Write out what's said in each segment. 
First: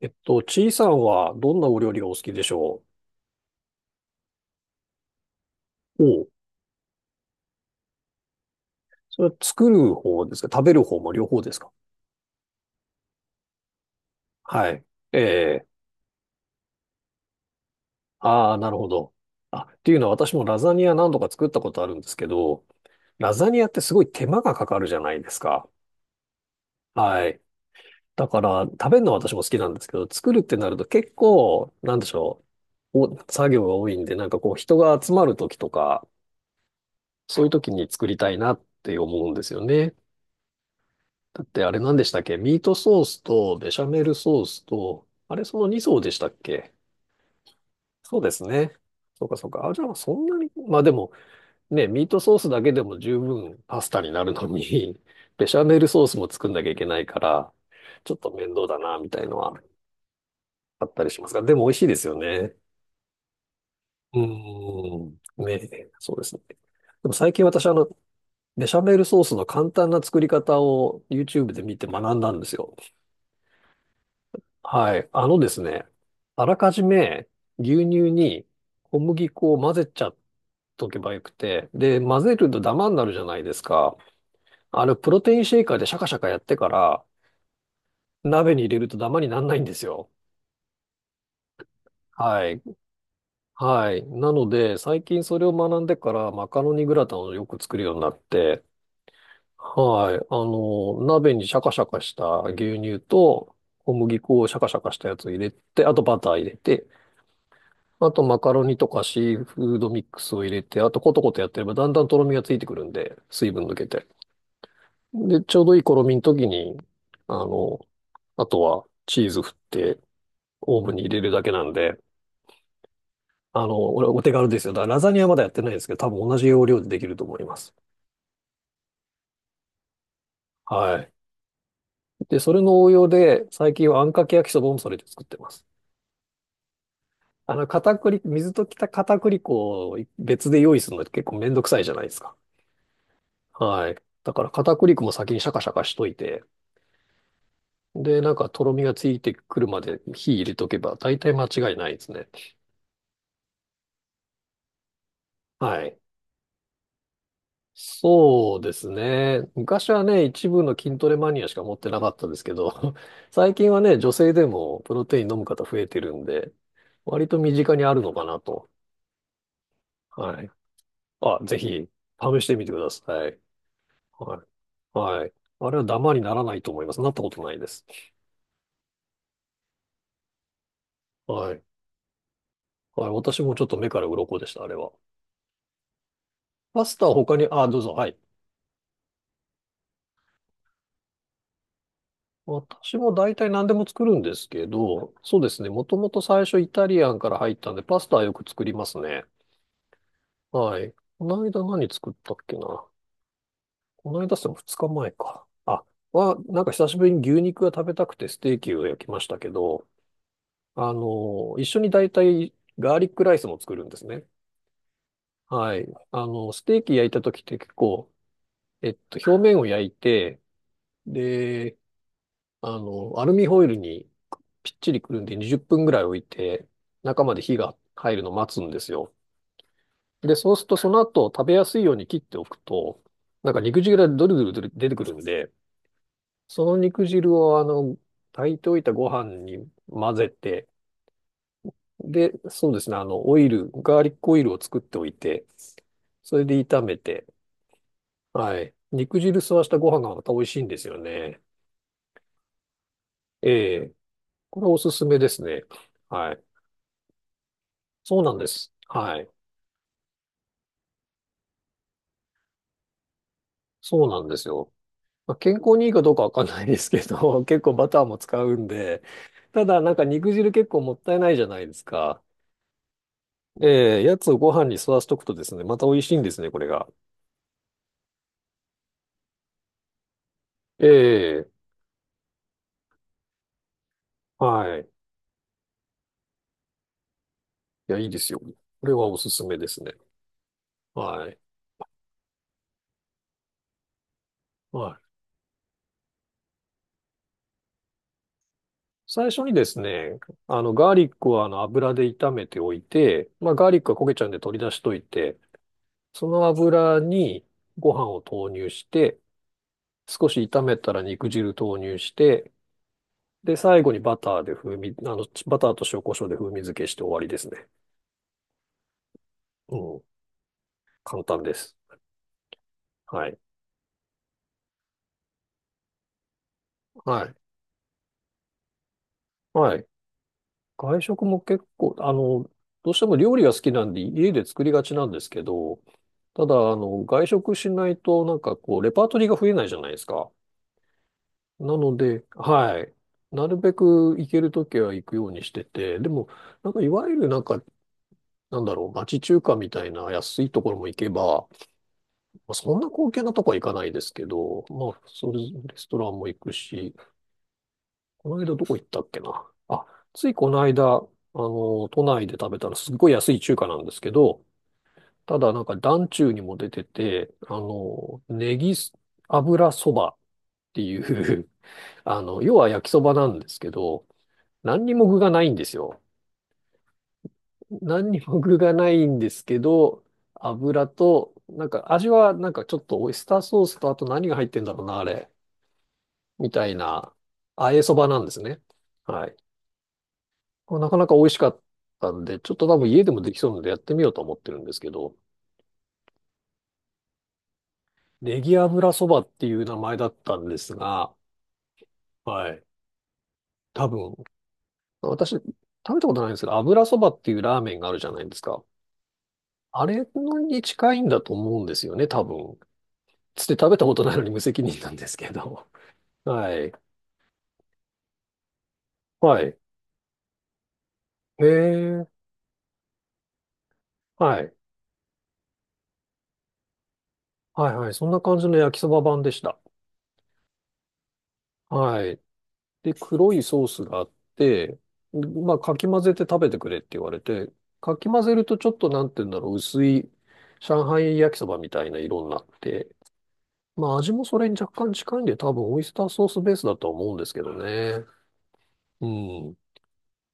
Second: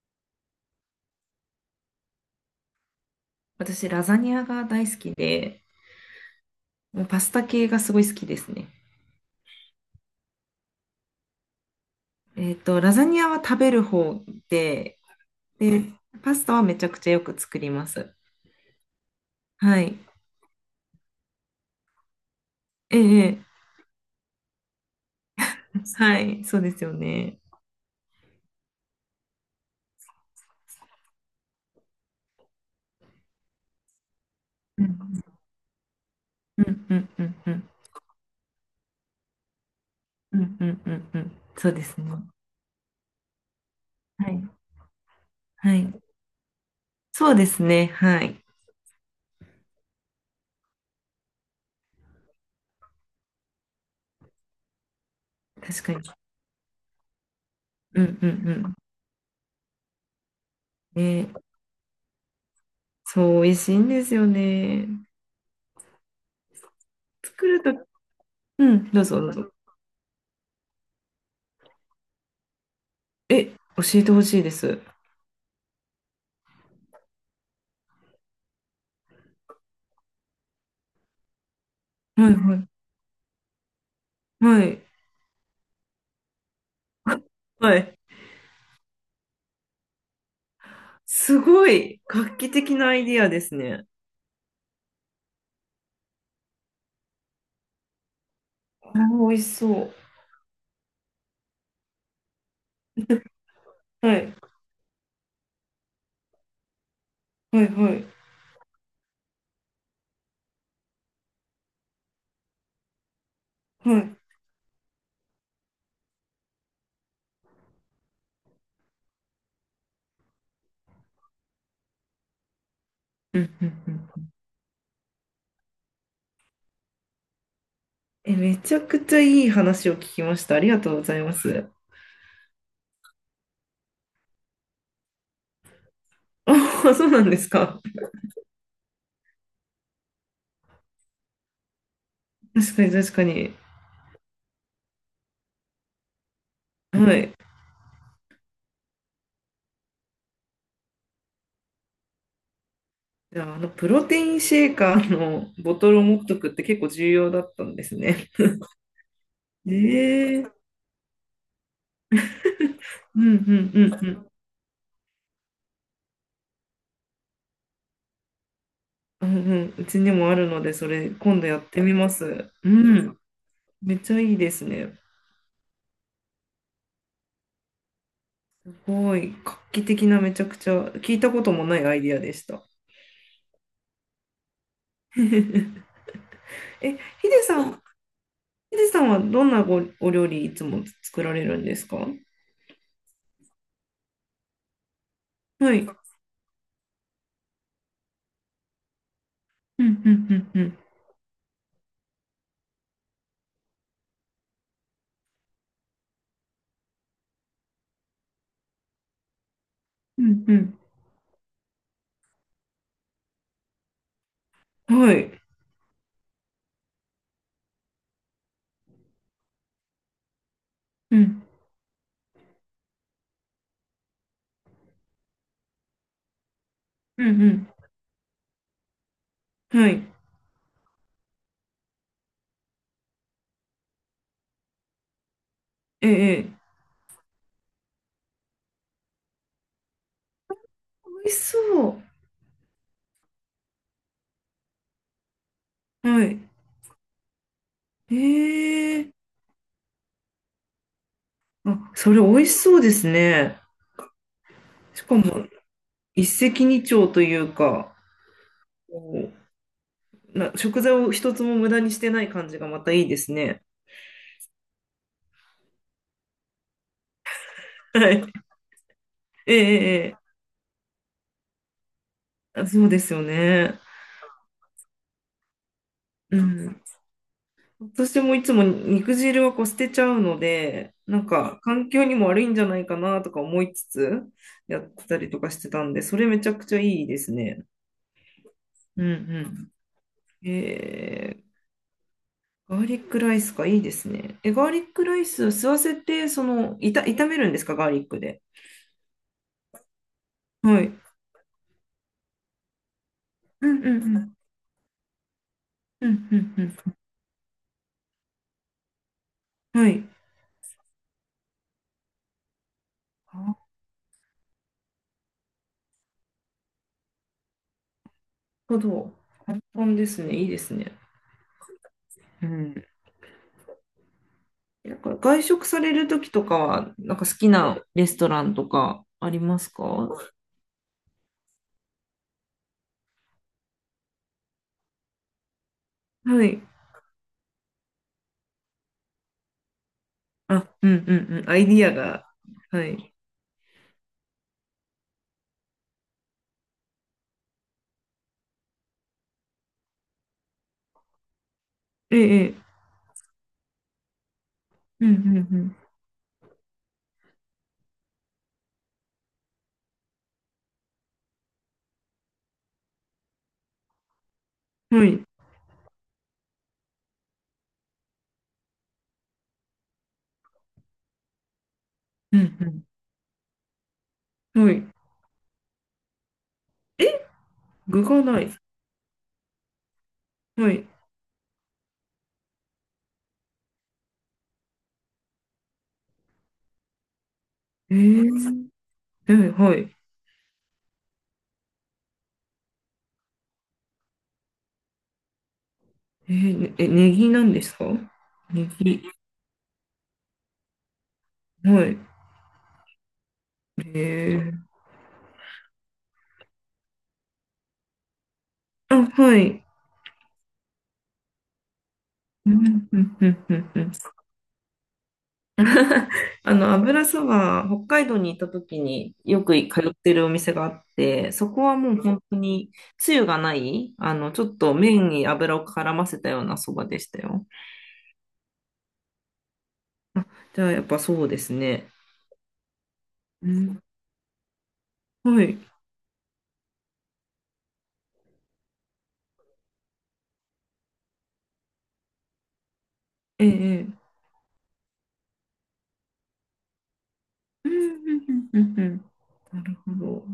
ちいさんはどんなお料理がお好きでしょ私、ラザニアが大好きで、う？おう。もうパスタ系がすごい好きですね。それは作る方ですか？食べる方も両方ですか？ラザニアは食べる方はで、い。ええ。で、パスタはめちゃくちゃよく作ります。ああ、なるほど。っはていうい。のは私もラザニア何度か作ったことあるんですけど、ええ、ラえザニアってすごい手間がかかるじゃないですか。え、はい、そうですよはね。い。だから、食べるのは私も好きなんですけど、作るってなると結構、なんでしょう。お、作業が多いんで、なんかこう人うん、が集まる時とか、うん、うん、うん、そういううん、時に作りたいなって思うんですよね。うん、うん、うんうんだってそあうれで何すでしね。たっけ？ミートソースとベシャメルはソーい、スと、あれそのは2い。層でしたっけ？そうですね、そはうですい。ね。そうかそうか。あ、じゃあそんなに、まあでもね、ミートソースだけでも十分パスタになるのに、ベシャメ確ルかに。ソースも作んなきゃいけないから、うん、うちょっと面倒ん、だな、みたいのはあっうたん。りしますえが、でも美味しいですよね。そう、美味しいんですうよね。ーん。ね、そうですね。でも最近作る私と、うベシャん、メどルうぞ、ソーどスうのぞ。簡単な作り方を YouTube で見て学んだんですよ。え、教えてほしいです。はい。あのですね、あらかじめ牛乳に小麦粉を混ぜちゃっとけばよくて、で、混はい、ぜるはとい。ダマになるじゃないですか。はいあの、プロテインシェイカーでシャカシャカやってから、はい。鍋に入れるとダマにならないんですよ。すごい画は期い。的なアイディアですね。はい。なので、最近それを学んでから、マカロニグラタンをよく作るようになって、あー、美味しそはい。あの、鍋にシャカシャカした牛乳と、小う。は麦い。粉をシャカシャカしたやつを入れて、あとバター入れて、はいはい。あと、マカロニとかシーフードミックスを入れて、あと、コトコトやってれば、だんだんとろみがついてくるんで、水分抜けはて。い。で、ちょうどいいとろみの時に、あの、あとは、チーズ振って、オーブンに入れるだけなんで、うんうあんうの、俺、おん。手軽ですよ。だからラザニアまだやってないんですけど、多分同じ要領でできると思います。え、めちゃくちゃいい話を聞きました。ありがとうはごい。ざいます。で、それの応用で、最近はあんかけ焼きそばもそれで作ってます。あ、そうなんですあの、か。片栗、水溶きた片栗粉を別で用意するのって結構めんどくさいじゃないですか。確かに確かに。はい。だから片栗粉も先にシャカシャカしといて、はい。で、なんか、とろみがついてくるまで火入れとけば、大体間違いないですね。じゃあ、あの、プロテインシェーカーのボはトルい。を持っとくって結構重要だったんですね。そうですね。昔はね、ええ一部の筋トレマニアしか持ってなかったですけど、うん う最近んうはんね、う女ん。性でもプロテイン飲む方増えてるんで、割と身近にあるのかなと。うんうん。うちにもあはるい。ので、それあ、今度ぜやってひ、みま試しす。てみうてくだん。さい。めっちゃいいはですい。ね。はい。あれはダマにならないと思います。なったことないです。ごい、画期的なめちゃくちゃ聞いたことはい。もないアイディアでした。はい。私もちょっと目から鱗でした、あれは。え、パスタはヒ他デに、さあ、ん、どうぞ。はい。ヒデさんはどんなごお料理いつも作られるんですか？私も大体何でも作るんですけど、そうですね。はもい。ともと最初イタリアンから入ったんで、パスタはよく作りますね。うんうんうんうんはい。この間何作ったっけな。この間って2日前か。あ、は、なんか久しぶりに牛肉が食べたくてステーキを焼きましたけど、うんあの、一緒に大体ガーリックライスも作るんですね。うんはい。はい。あの、ステーキ焼いた時って結構、表面を焼いて、うんで、あの、アルミホイルにぴっちりくるんで20分ぐらい置いて、う中んうまで火んが入るのを待つんですよ。はい。で、そうするとその後食べやすいように切っておくと、なんか肉汁がドルドルドル出てくるんで、ええ。ええその肉汁をあの、炊いておいたご飯に混ぜて、美味しそで、そうですね、あの、オイル、ガーリックオイルを作っておいて、う。はそい。れで炒めて、はい。ええ。肉汁吸わしたご飯がまた美味しいんですよね。あ、それ美味しそうですね。ええ。これおすしすかめですも、ね。一はい。石二鳥というか、そうなんです。はい。こうな、食材を一つも無駄にしてない感じがまたいいですね。そうなんですよ。まあ、健康にいいかどうかわかんないですけど、結構バターはもい。使うんで、えただなんかえ。ええ、肉汁結構もったいないじゃないですか。あ、そうですよね。ええ、やつをご飯に吸わしとくとですね、また美味しいんでうすね、これん。が。私もいつも肉汁はこう捨てちゃうのえで、なんんえ、か環境にも悪いんじゃないかなとか思いつつはやい。っいてたりとかしてたんで、それめちゃくちゃいいですね。や、いいですよ。これうはんおすすめでうすね。ん。はい。ガーリックライスか、いいですね。え、ガーリはックい。ライス吸わせて、炒めるんですか、ガーリックで。最初にですね、あの、はガーい。リックはあの油で炒めておいて、まあ、うガーんリうックは焦げんうちゃうんん。で取り出しといて、うんそのうん油にご飯を投入して、うん。はい。少し炒めたら肉汁投入して、なるで、最後にバターで風味、あの、バターと塩コショウで風味付けして終わりですね。ほど。簡う単ん。ですね。いいですね。簡単です。うん、はい。なんから外食されるときとかは、なんはかい。好きなレストランとかありますはか？い。は外食も結構、あの、どうしても料理が好きなんで家で作りがちなんですけど、ただ、い。あの、外食しないとなんかこう、レパートリーが増えないじゃないですか。あ、うんうんうん。アイデなィアので、が。ははい。い。なるべく行けるときは行くようにしてて、でも、なんかいわゆるなんか、なんだろう、町中華みたいな安いところも行けば、えまあえ、ええそんな高級なとこは行かないですけど、まあ、うんそれ、うレスんトランも行くし、この間どこ行ったっけな。あ、ついこの間、あの、都内で食べたらすっごい安い中華なんですけど、うん。はい。ただなんか団中にも出てて、あの、ネギ油そばっていう あうの、要は焼んきそばなんですけど、うん。は何にい。も具がないんですよ。え、具何にがもない。具がないんですけど、は油い。と、なんか味はなんかちょっとオイスターソースとあと何が入ってんだろうな、あれ。みたいな、あえそえばなんですね。はい。えははい。これなかなか美味しかったんで、ちょっと多分家でもできそうなのでやってみようと思ってるんですけど、ええ、ねえ、ネギなんですか？ネギネ油ギ。そばっていう名前だったんですが、はい。はい。多分、ええ、私、食べたことないんですけど、油そばっていうラーメンがあるじゃないですか。あ、はい。あれのに近いんだと思うんですよね、多うんう分。んうんうつって食んべうたん。ことないのに無責任なんですけど。はい。油そば、北海道に行った時にはよくい。通ってるお店があって、えそこはもうー、本当につゆがない、はちょい。っと麺に油を絡ませたようなそばでしたよ。はいはい。そんな感じの焼きそば版でした。あ、じゃあやっぱそうですね。はい。で、黒いうソーん、スがあって、はまあ、い。かき混ぜて食べてくれって言われて、かき混ぜるとちょっとなんて言うんだろう、薄い上海焼きそばみたいな色になって、ええ、えまあ、え味もそれに若干近いんで、多分オイスターソースベースだとは思うんですけどうんうね。んうんうんうんうん。なるほど。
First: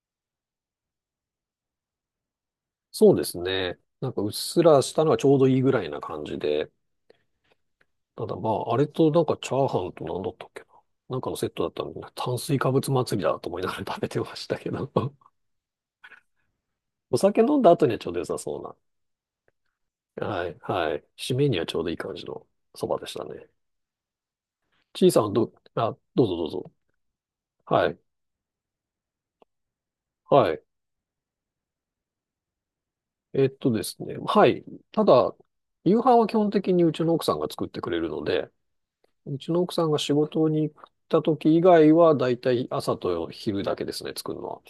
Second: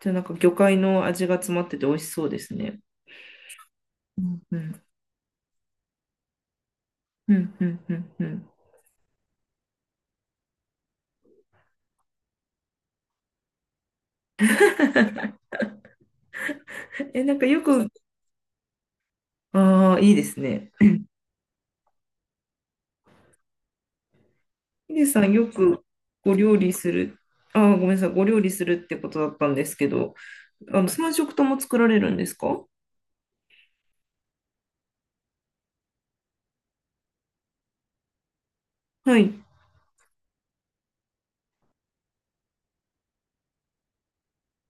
じゃあなんか魚介の味が詰まってて美味しそうですね。そうですね。なんかううっんうすらんしたのがちょうどいいぐらいな感じで。うんうんうんうただん。まあ、あれとなんかチャーハンと何だったっけな。なんかのセットだったんで、炭水化物祭りだと思いながら食べてましたけど。おえ、なん酒か飲んよだ後く、にはちょうど良さそうな。ああ、いいですはい、ね。はい。締めにはちょうどいい感じのそばでしたね。ヒデちいささんはん、よど、くあ、どうごぞどう料ぞ。理する、ごめんはない、さい、ご料理するってことだったんですけど、はい。3食とも作られるんですか？えっとですね。はい。ただ、夕飯は基本的にうちの奥さんが作ってくれるので、はうい。ちの奥さんが仕事に行った時以外は、だいたい朝と昼だけですね、作るのは。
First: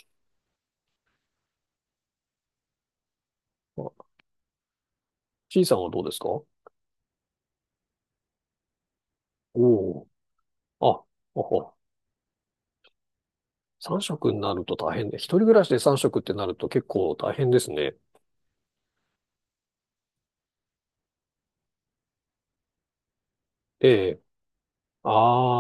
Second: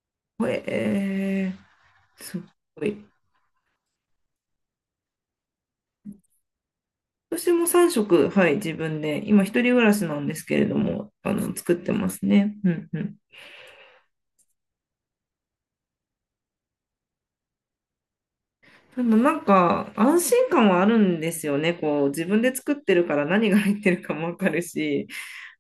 えすごい。あ、ちいさんはどうですか？お私も3食、はい、自分で、今、一人暮らおしー。なんですけれどあ、も、ほ作ほ。ってますね。うんうん。3食になると大変ね。一人暮らしで3食ってなると結構大変ですね。でもなんか、安心感はあるんですよね。こう、自分で作ってるから何が入っえてるかもわかるし、え。あ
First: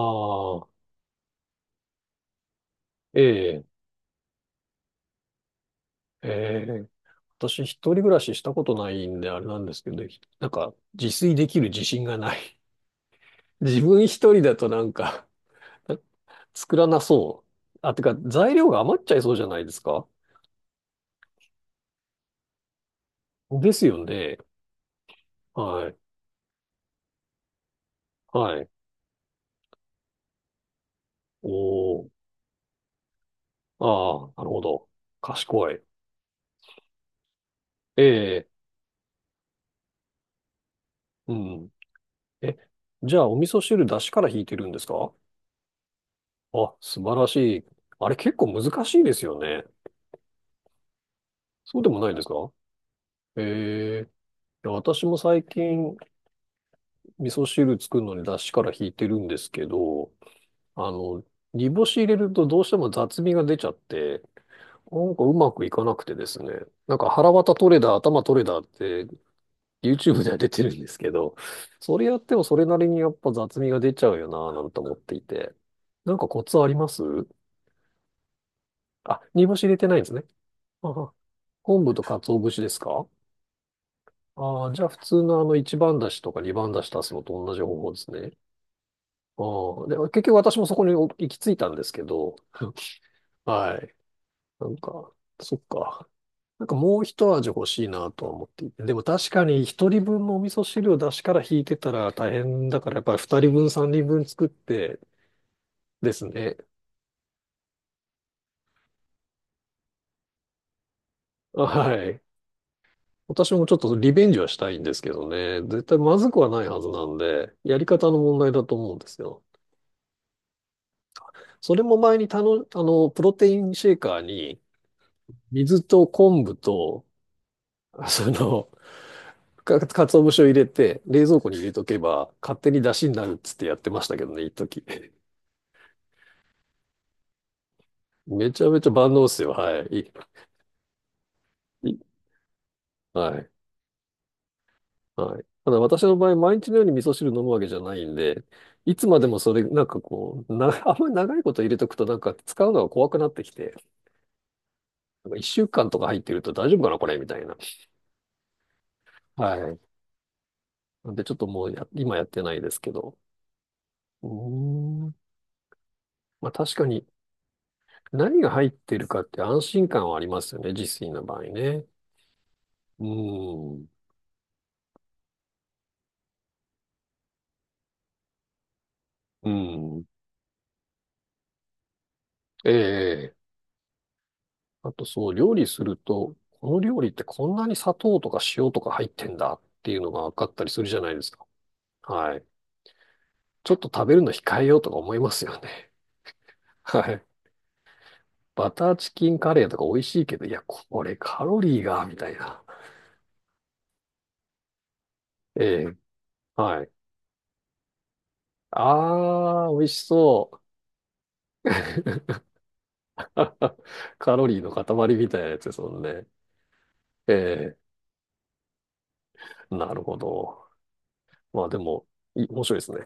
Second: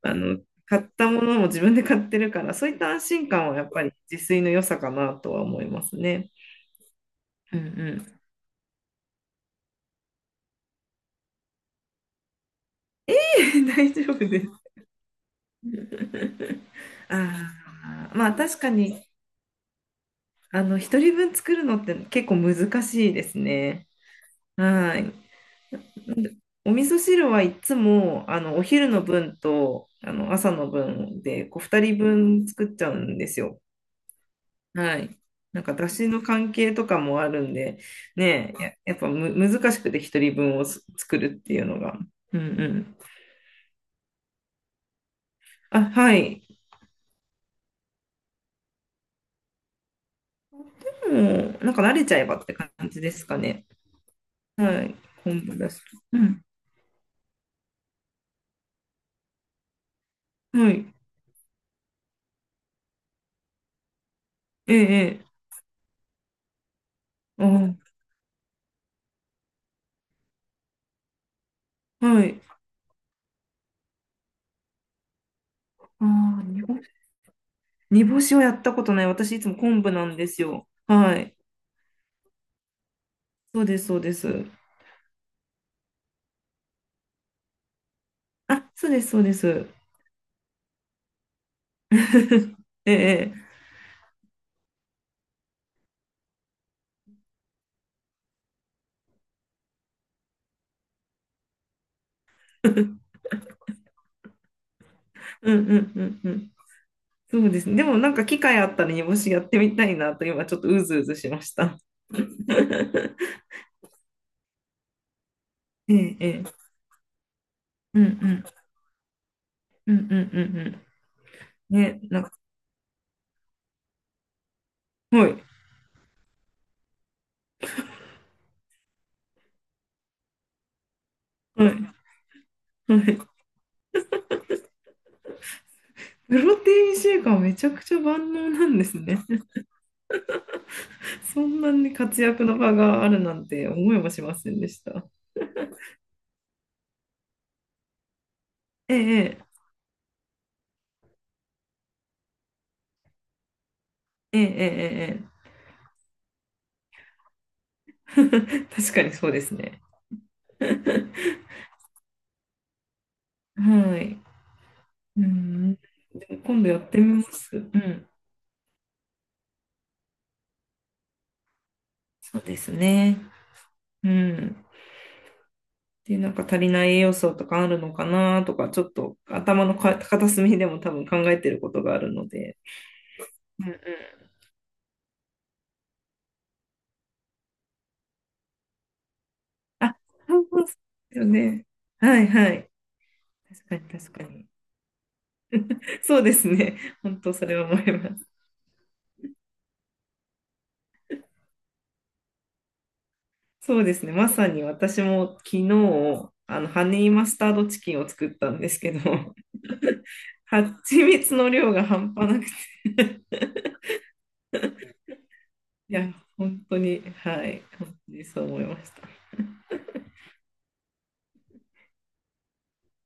あの、あ、買ったものも自分で買ってるから、そういった安え心感はやえ。っぱり自炊の良さかなとは思いますえね。え、う私一んう人暮らん。ししたことないんであれなんですけど、なんか自炊できる自信がない。自大分丈一夫人でだす。となんか 作らなそあう。あ、てあ、かまあ材確料かが余っに、ちゃいそうじゃないですか。一人分作るのって結構難しいですですね。よね。はい。はい。お味噌汁はいつも、はおい。昼の分と、朝の分で、こう、二人おー。分作っちゃうんですよ。ああ、なるほど。はい。なん賢か、い。だしの関係とかもあるんで、ええ、ねえ、やっぱむ難しくて一人分をす作うるっていうん。のが。うんうえ、ん。じゃあお味噌汁出汁から引いてるんですか？あ、はい。あ、素晴らしい。あれ結構難しいですよね。もう、なんそかうで慣もれなちいゃでえすばっか？て感じですかね。ええ。いやはい。私も昆最布だしと。近、うん。味噌汁作るのに出汁から引いてるんですけど、はあい。の、煮干し入れるとどうしても雑味が出ちゃって、ええ、なえんかえ。うまくいかなくてですね、なんか腹渡取れあだ、頭取れだって YouTube では出てるんですけど、そあ、れやっはてい。もそれなりにやっぱ雑味が出ちゃうよなぁなんて思っていて、あなんかコあ、ツ煮あり干まし、す？煮干しをやったことない。あ、私、い煮つ干もし入れ昆て布ないんでなすんね。ですよ。ああ、はい。昆布と鰹節ですか？そうです、そうです。ああ、じゃあ普通のあの一番だしとか二番だし足すのと同じ方法ですね。あ、そうです、そうです。ああ、で、結局私もそこに行き着いたんですけど、ええ、ええ。はい。なんか、そっか。なんかもう一味欲しいなとは思っていて。でも確かに一人分のお味噌汁を出しから引いてたら大変だから、や っぱり二人分、三人分作ってうんうんうでんすうん。ね。そうですね。でもなんか機会あったら煮干しやってみたいなと今ちょっとうずうずしました。はい。私もちょっとリベンジはしたいんですけどね。絶え対まえ、ずえくはえ。ないはずなんで、やりうん方うの問ん。題だと思うんですよ。うんうんうんうそん。れもね、前なんにか、プロテインシェーカーにはい。水と昆布と、その、か節を入れて、冷蔵庫に入はれとけば、勝手にい。出は汁にい。なるっつってやってましたけどね、一時。プロテインシェイカーめちゃくちゃ万能めちなゃんめでちゃす万ね。能っすよ、はい。そんなにい活躍の場があるなはんい。て思いもしませんでした。はい。ただ私の場合、毎日のように味噌汁飲むわけじゃないんで、いえつまでもえ、それ、なんかこう、あんまり長いこと入れとくとなんか使うのが怖くなってきて、ええ、ええ、えなんかえ。一週間とか入ってると大丈夫かな、これ、みたいな。ええ、確かにそうですはい。ね。なんでちょっ ともう今やってないですけど。はい。うーん。うん。でもまあ今度確やかってにみます。うん。何が入ってるかって安心感はありますよね、自炊の場合ね。そうですうね。ん。うん。で、なんか足りない栄養素とかあるのかなとか、ちょっとう頭のかん。片隅でも多分考えてることがあるので。ええ。うんうん。あと、その料理すると、この料理ってこんなに砂糖とか塩とか入ってんだってあ、いうのが分そかったうりですするじゃないでよすか。ね。はいはい。はい。確ちょかっにと食確べるかのに。控えようとか思いますよね。そうですね。は本い。当それは思います。バターチキンカレーとか美味しいけど、いや、これカロリーが、みたいな。そうですね。まさに私も昨え日、え。はハい。ニーマスタードチキンを作ったんですけど、あー、美味しそう。蜂蜜の量が半端な くて、カロリーの塊みたいなやつですもいんや、ね。本当に、えはい、え。本当にそう思いました。なるほど。まあでも、面白いですね。